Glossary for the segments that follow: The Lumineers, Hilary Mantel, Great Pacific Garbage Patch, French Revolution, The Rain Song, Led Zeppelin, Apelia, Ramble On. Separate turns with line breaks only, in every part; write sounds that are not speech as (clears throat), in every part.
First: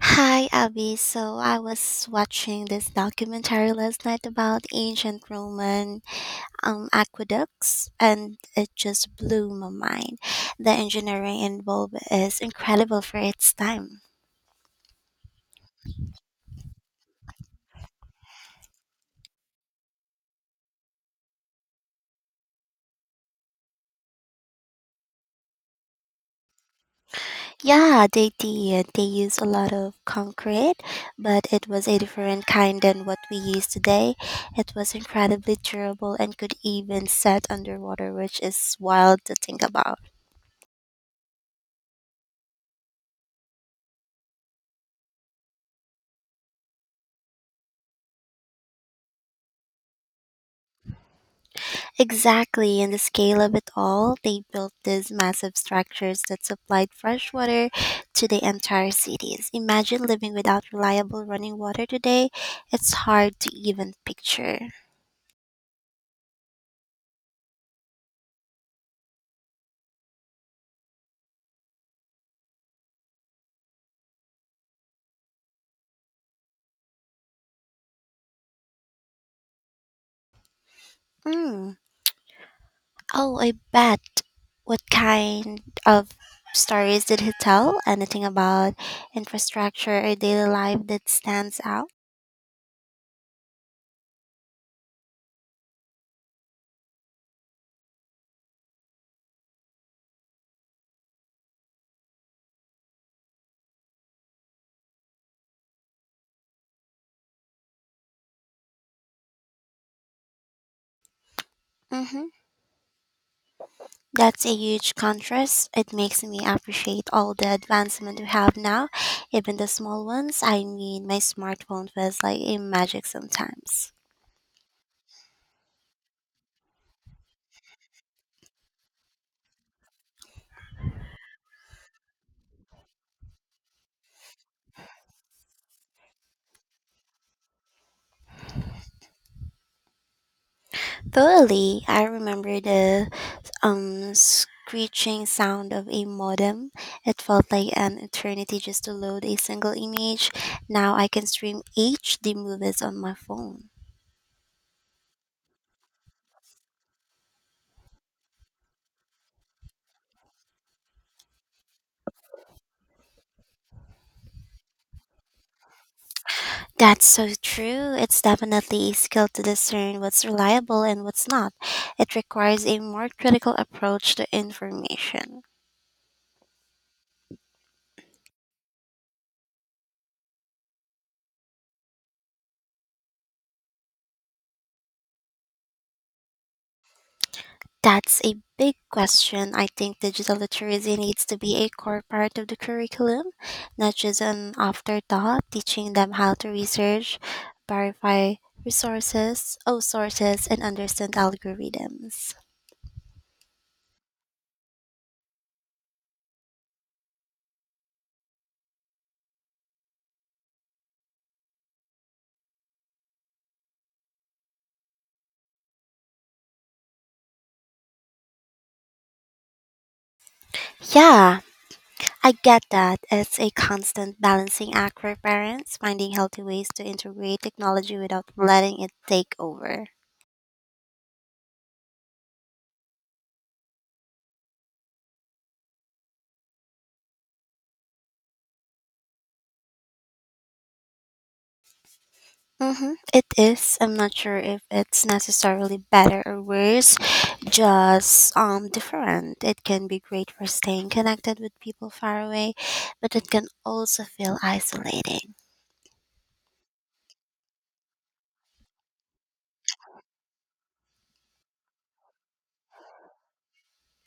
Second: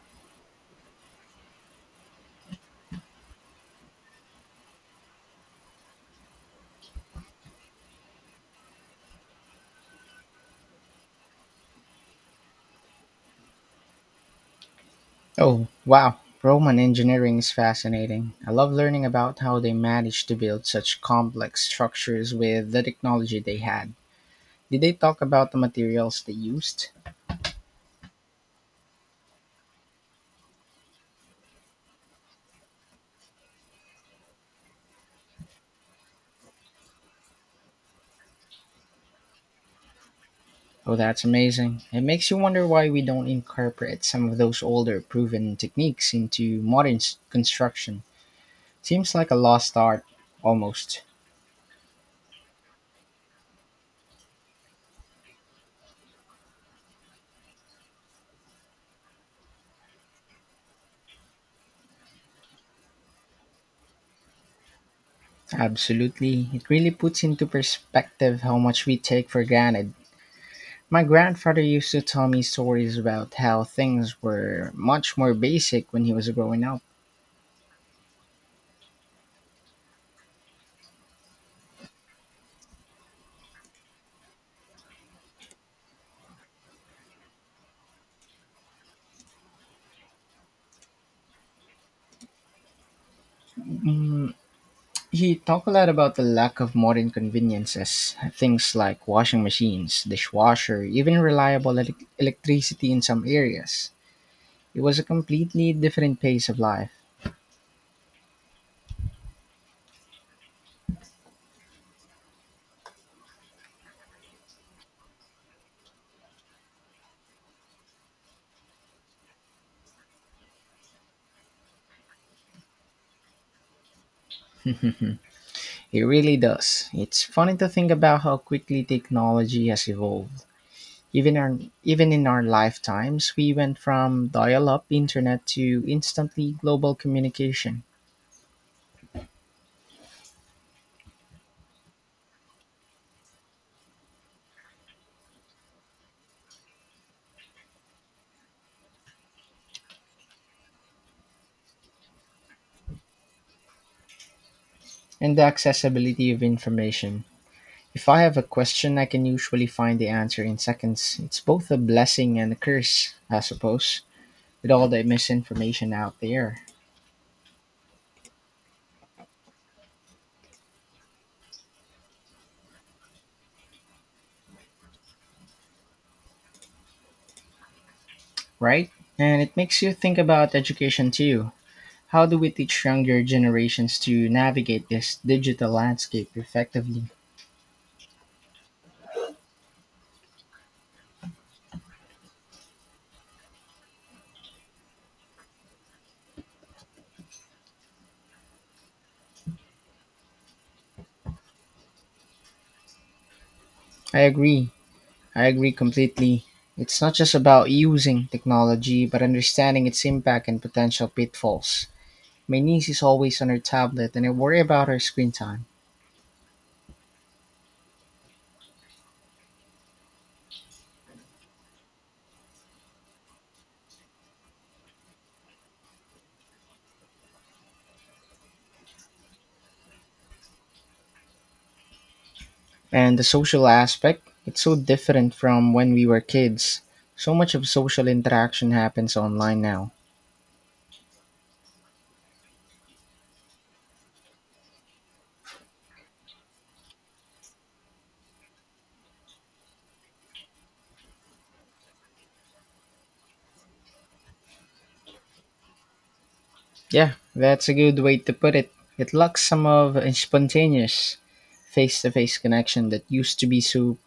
Hi, Abby. So I was watching this documentary last night about ancient Roman aqueducts, and it just blew my mind. The engineering involved is incredible for its time.
Oh, wow. Roman engineering is fascinating. I love learning about how they managed to build such complex structures with the technology they had. Did they talk about the materials they used?
Yeah, they did. They used a lot of concrete, but it was a different kind than what we use today. It was incredibly durable and could even set underwater, which is wild to think about.
Oh, that's amazing. It makes you wonder why we don't incorporate some of those older proven techniques into modern construction. Seems like a lost art, almost.
Exactly, in the scale of it all, they built these massive structures that supplied fresh water to the entire cities. Imagine living without reliable running water today. It's hard to even picture.
Absolutely. It really puts into perspective how much we take for granted. My grandfather used to tell me stories about how things were much more basic when he was growing up.
Mm. Oh, I bet. What kind of stories did he tell? Anything about infrastructure or daily life that stands out?
Mm, he talked a lot about the lack of modern conveniences, things like washing machines, dishwasher, even reliable electricity in some areas. It was a completely different pace of life.
Mm-hmm. That's a huge contrast. It makes me appreciate all the advancement we have now, even the small ones. I mean, my smartphone feels like a magic sometimes.
It really does. It's funny to think about how quickly technology has evolved. Even our, Even in our lifetimes, we went from dial-up internet to instantly global communication.
Totally, I remember the screeching sound of a modem. It felt like an eternity just to load a single image. Now I can stream HD movies on my phone.
And the accessibility of information. If I have a question, I can usually find the answer in seconds. It's both a blessing and a curse, I suppose, with all the misinformation out there,
That's so true. It's definitely a skill to discern what's reliable and what's not. It requires a more critical approach to information.
right? And it makes you think about education too. How do we teach younger generations to navigate this digital landscape effectively?
That's a big question. I think digital literacy needs to be a core part of the curriculum, not just an afterthought, teaching them how to research, verify resources, oh sources and understand algorithms.
I agree. I agree completely. It's not just about using technology, but understanding its impact and potential pitfalls. My niece is always on her tablet, and I worry about her screen time.
Yeah, I get that. It's a constant balancing act for parents, finding healthy ways to integrate technology without letting it take over.
And the social aspect, it's so different from when we were kids. So much of social interaction happens online now.
Mm-hmm. It is. I'm not sure if it's necessarily better or worse, just different. It can be great for staying connected with people far away, but it can also feel isolating.
Yeah, that's a good way to put it. It lacks some of a spontaneous face to face connection that used to be so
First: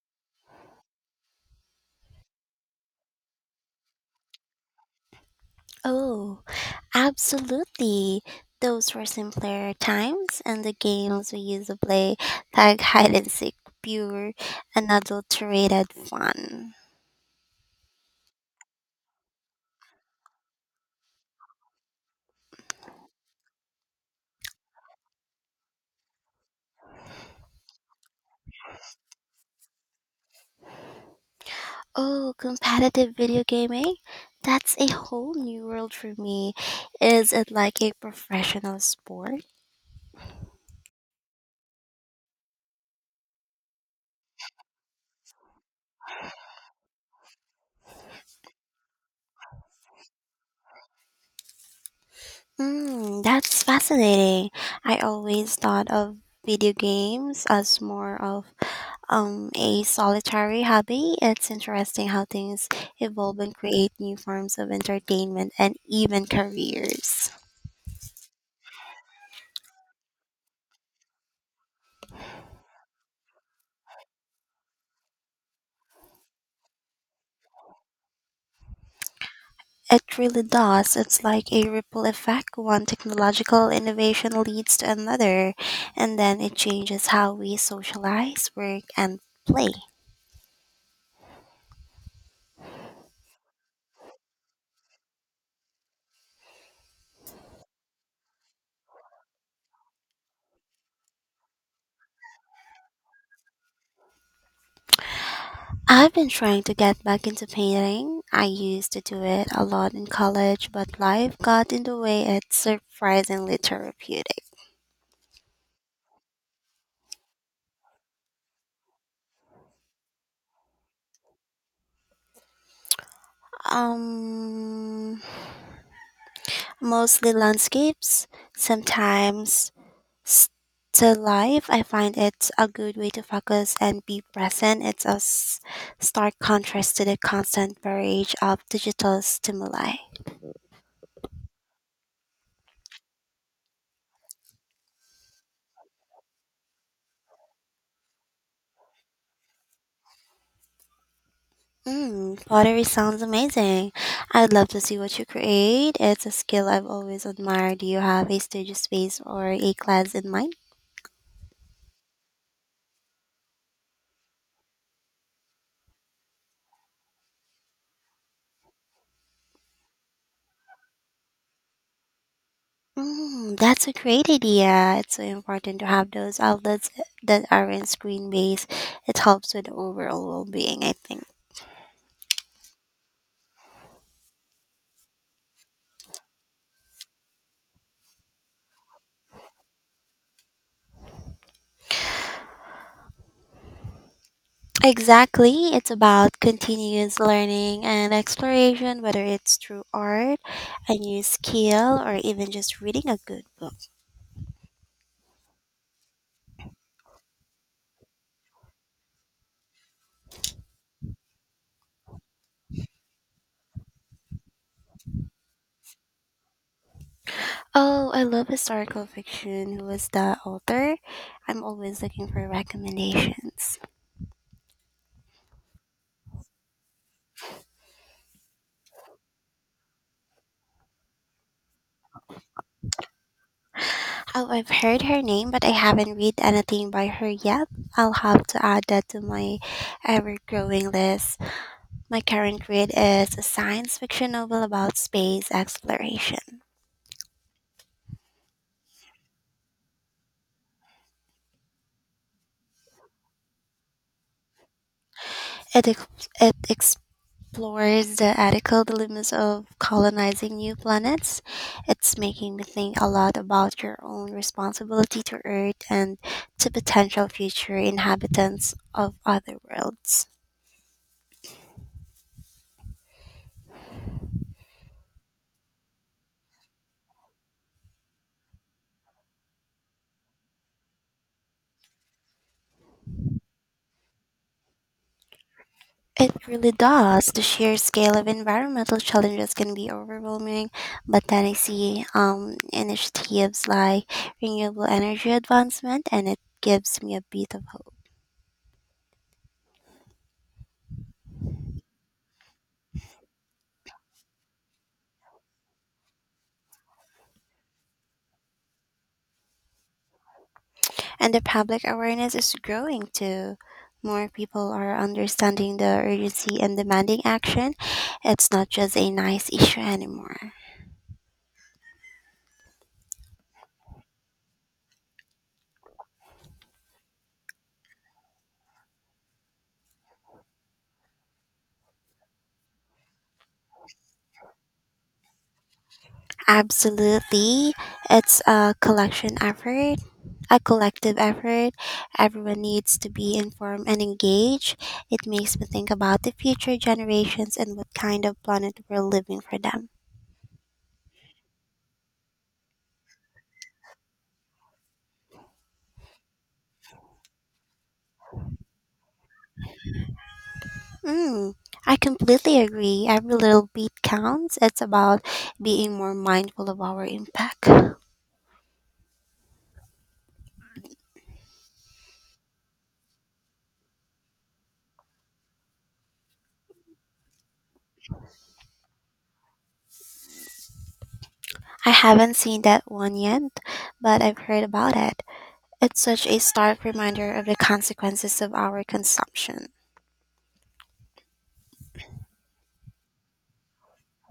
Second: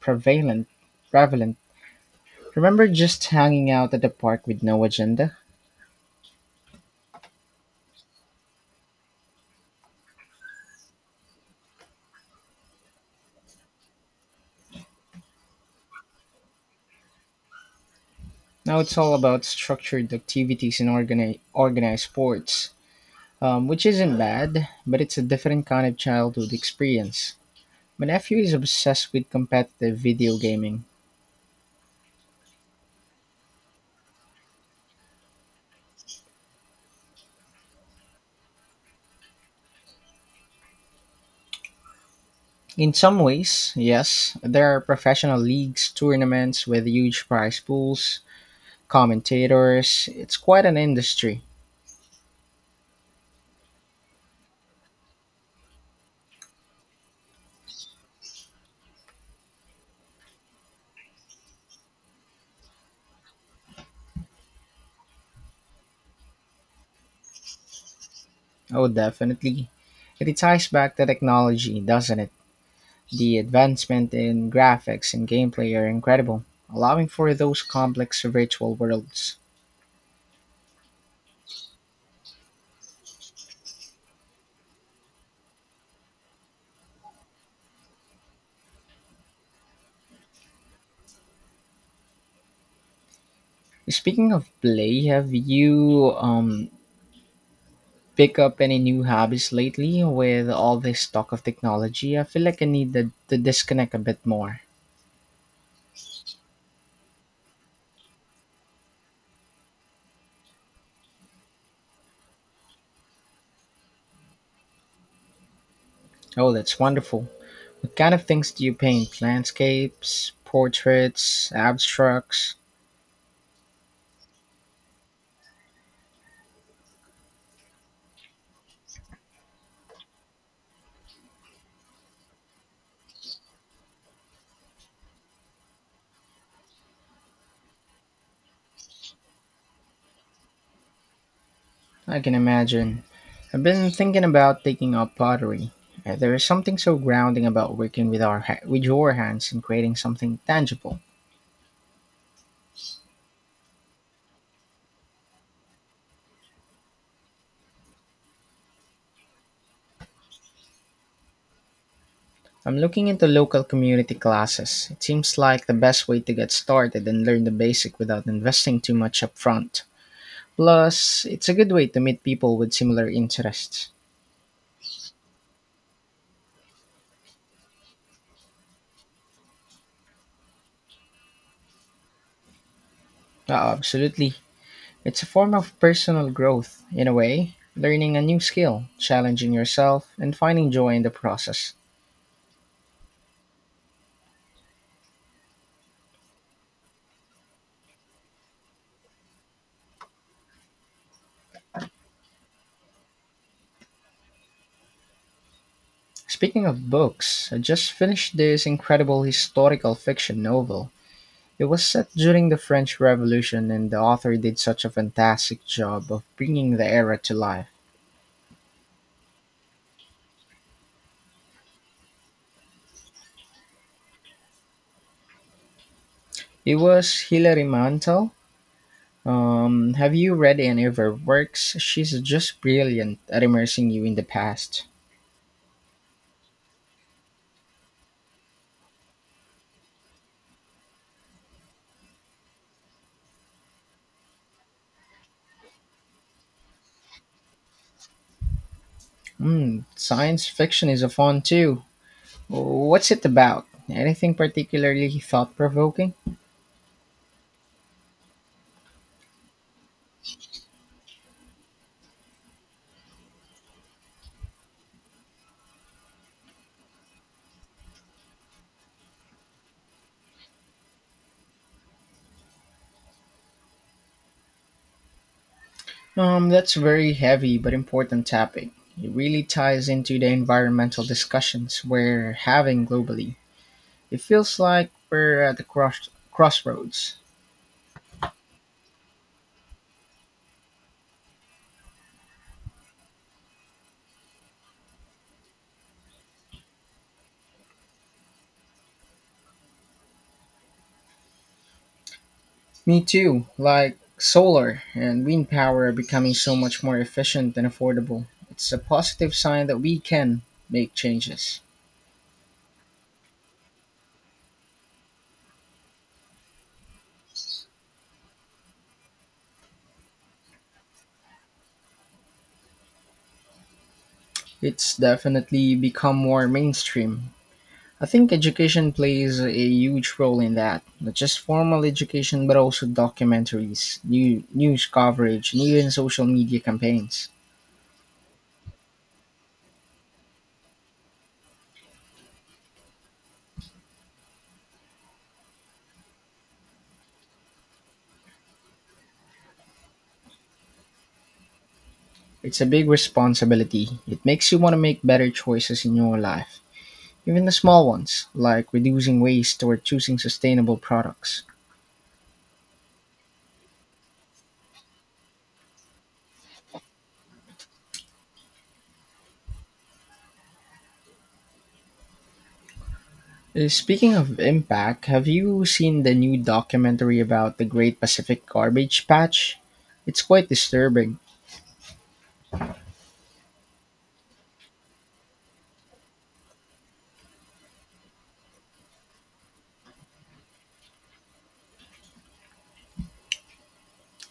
prevalent. Prevalent. Remember just hanging out at the park with no agenda?
Oh, absolutely. Those were simpler times, and the games we used to play, tag, hide and seek, pure unadulterated fun.
Now it's all about structured activities and organized sports. Which isn't bad, but it's a different kind of childhood experience. My nephew is obsessed with competitive video gaming.
Oh, competitive video gaming? That's a whole new world for me. Is it like a professional sport?
In some ways, yes, there are professional leagues, tournaments with huge prize pools, commentators. It's quite an industry.
Mm, that's fascinating. I always thought of video games as more of a solitary hobby. It's interesting how things evolve and create new forms of entertainment and even careers.
Oh, definitely. It ties back to technology, doesn't it? The advancement in graphics and gameplay are incredible, allowing for those complex virtual worlds.
It really does. It's like a ripple effect. One technological innovation leads to another, and then it changes how we socialize, work, and play.
Speaking of play, have you pick up any new hobbies lately with all this talk of technology? I feel like I need to disconnect a bit more.
I've been trying to get back into painting. I used to do it a lot in college, but life got in the way. It's surprisingly therapeutic.
Oh, that's wonderful. What kind of things do you paint? Landscapes, portraits, abstracts?
Um, Mostly landscapes, sometimes still life. I find it's a good way to focus and be present. It's a stark contrast to the constant barrage of digital stimuli.
I can imagine. I've been thinking about taking up pottery. There is something so grounding about working with with your hands and creating something tangible.
Mm, pottery sounds amazing. I'd love to see what you create. It's a skill I've always admired. Do you have a studio space or a class in mind?
I'm looking into local community classes. It seems like the best way to get started and learn the basic without investing too much upfront. Plus, it's a good way to meet people with similar
Mm, that's
interests.
a great idea. It's so important to have those outlets that aren't screen based. It helps with the overall well being, I think.
Absolutely. It's a form of personal growth, in a way, learning a new skill, challenging yourself, and finding joy in the process.
Exactly. It's about continuous learning and exploration, whether it's through art, a new skill, or even just reading a good book.
Speaking of books, I just finished this incredible historical fiction novel. It was set during the French Revolution, and the author did such a fantastic job of bringing the era to life.
Oh, I love historical fiction. Who was the author? I'm always looking for recommendations.
It was Hilary Mantel. Have you read any of her works? She's just brilliant at immersing you in the
Oh, I've
past.
heard her name, but I haven't read anything by her yet. I'll have to add that to my ever growing list. My current read is a science fiction novel about space exploration.
Hmm, science fiction is a fun too. What's it about? Anything particularly thought
It, ex-
provoking?
it explores the ethical dilemmas of colonizing new planets. It's making me think a lot about your own responsibility to Earth and to potential future inhabitants of other worlds.
That's a very heavy but important topic. It really ties into the environmental discussions we're having globally. It feels like we're at the
It really
crossroads.
does. The sheer scale of environmental challenges can be overwhelming, but then I see initiatives like renewable energy advancement, and it gives me a bit of hope.
Me too. Like solar and wind power are becoming so much more efficient and affordable. It's a positive sign that we can make
And the
changes.
public awareness is growing too. More people are understanding the urgency and demanding action. It's not just a nice issue anymore.
It's definitely become more mainstream. I think education plays a huge role in that. Not just formal education, but also documentaries, new news coverage, and even social media campaigns.
Absolutely. It's a collection effort a collective effort. Everyone needs to be informed and engaged. It makes me think about the future generations and what kind of planet we're living for them.
It's a big responsibility. It makes you want to make better choices in your life. Even the small ones, like reducing waste or choosing sustainable products.
Mm, I completely agree. Every little beat counts. It's about being more mindful of our impact.
Speaking of impact, have you seen the new documentary about the Great Pacific Garbage Patch? It's quite disturbing.
I haven't seen that one yet, but I've heard about it. It's such a stark reminder of the consequences of our consumption.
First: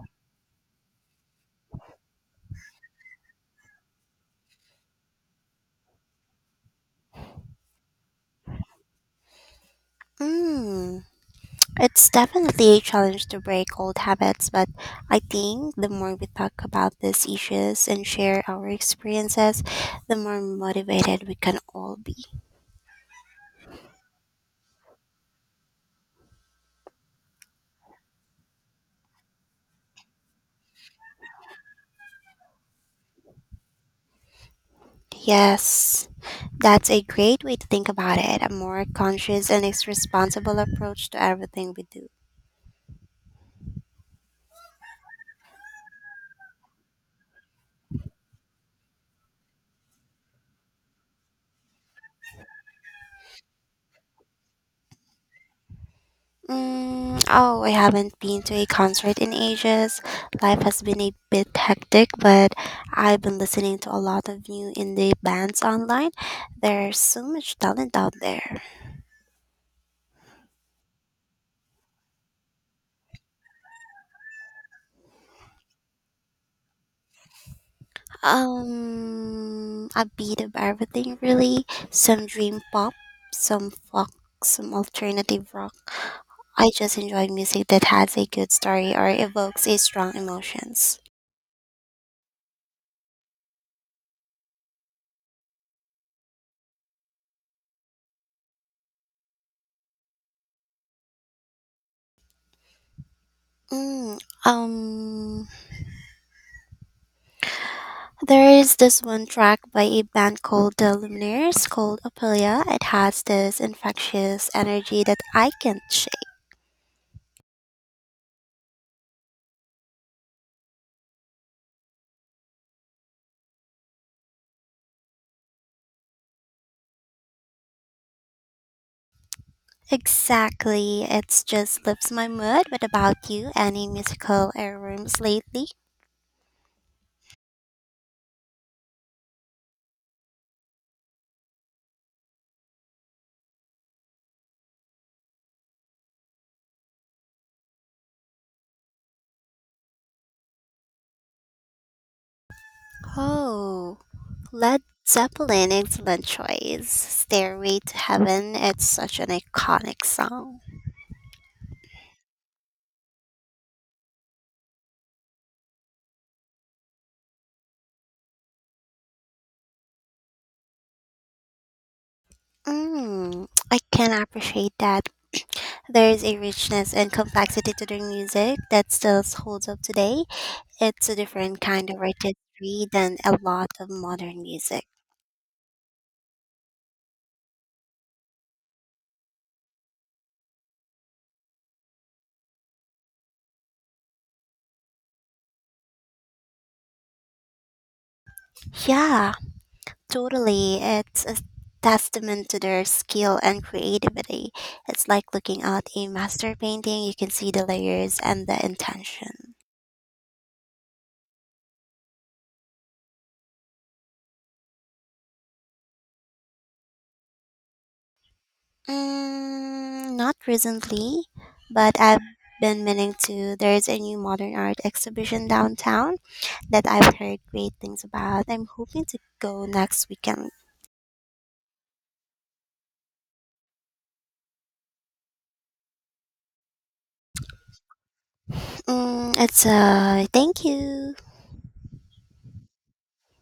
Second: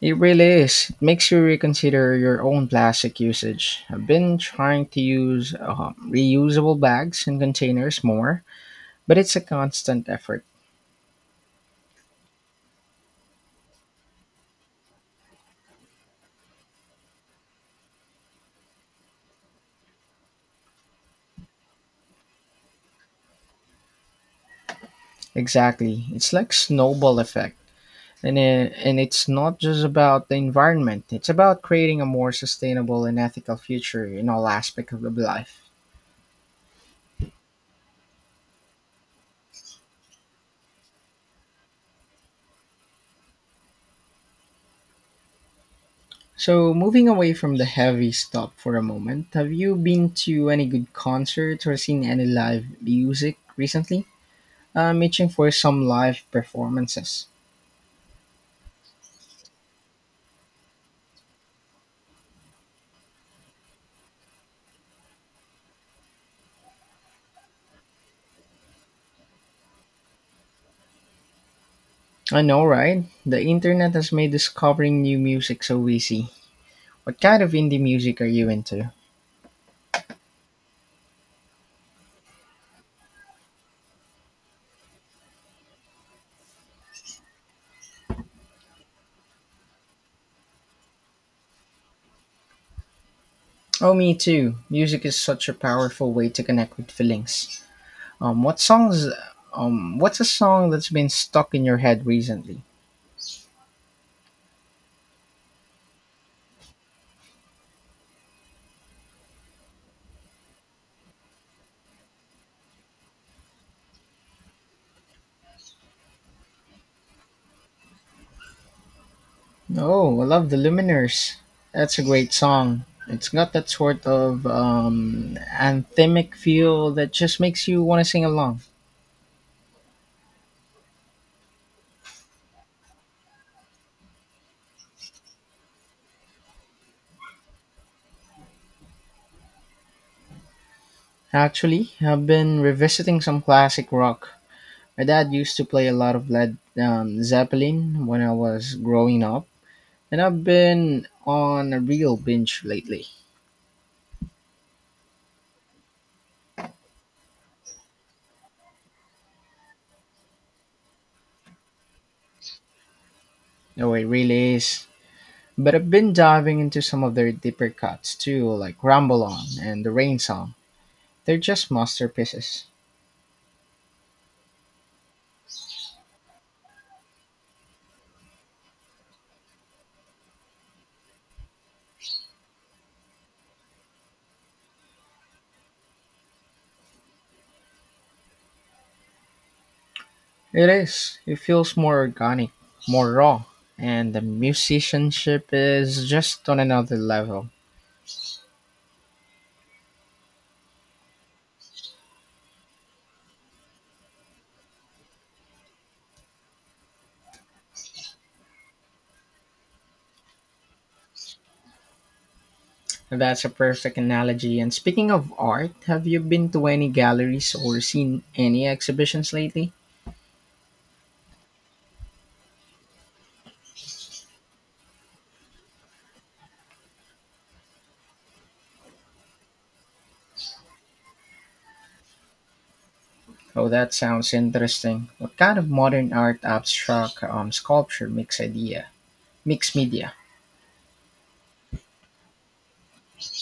It really is. It makes you reconsider your own plastic usage. I've been trying to use reusable bags and containers more, but it's a constant effort.
Mm. It's definitely a challenge to break old habits, but I think the more we talk about these issues and share our experiences, the more motivated we can all be.
Exactly. It's like snowball effect. And it's not just about the environment. It's about creating a more sustainable and ethical future in all aspects of life.
Yes, that's a great way to think about it, a more conscious and responsible approach to everything we do.
So, moving away from the heavy stuff for a moment, have you been to any good concerts or seen any live music recently? I'm itching for some live
Mm,
performances.
oh, I haven't been to a concert in ages. Life has been a bit hectic, but I've been listening to a lot of new indie bands online. There's so much talent out there.
I know, right? The internet has made discovering new music so easy. What kind of indie music are you into?
A bit of everything, really. Some dream pop, some folk, some alternative rock. I just enjoy music that has a good story or evokes a strong emotions.
Oh, me too. Music is such a powerful way to connect with feelings. Um, what songs? What's a song that's been stuck in your head recently?
Mm, um, there is this one track by a band called The Lumineers called Apelia. It has this infectious energy that I can't shake.
Oh, I love the Luminers. That's a great song. It's got that sort of anthemic feel that just makes you want to sing along.
Exactly, it just lifts my mood. What about you? Any musical airrooms lately?
Actually, I've been revisiting some classic rock. My dad used to play a lot of Led Zeppelin when I was growing up, and I've been on a real binge lately.
Oh. Led Zeppelin, excellent choice. Stairway to Heaven, it's such an iconic song.
No, it really is. But I've been diving into some of their deeper cuts too, like Ramble On and The Rain Song. They're just masterpieces.
Mm, I can appreciate that. (clears throat) There's a richness and complexity to their music that still holds up today. It's a different kind of artistry than a lot of modern music.
It is. It feels more organic, more raw, and the musicianship is just on another level.
Yeah, totally. It's a testament to their skill and creativity. It's like looking at a master painting, you can see the layers and the intention.
That's a perfect analogy. And speaking of art, have you been to any galleries or seen any exhibitions lately?
Mm, not recently, but I've been meaning to. There's a new modern art exhibition downtown that I've heard great things about. I'm hoping to go next weekend.
Oh, that sounds interesting. What kind of modern art? Abstract, sculpture, mixed idea?
Mm, it's
Mixed media.
a thank you.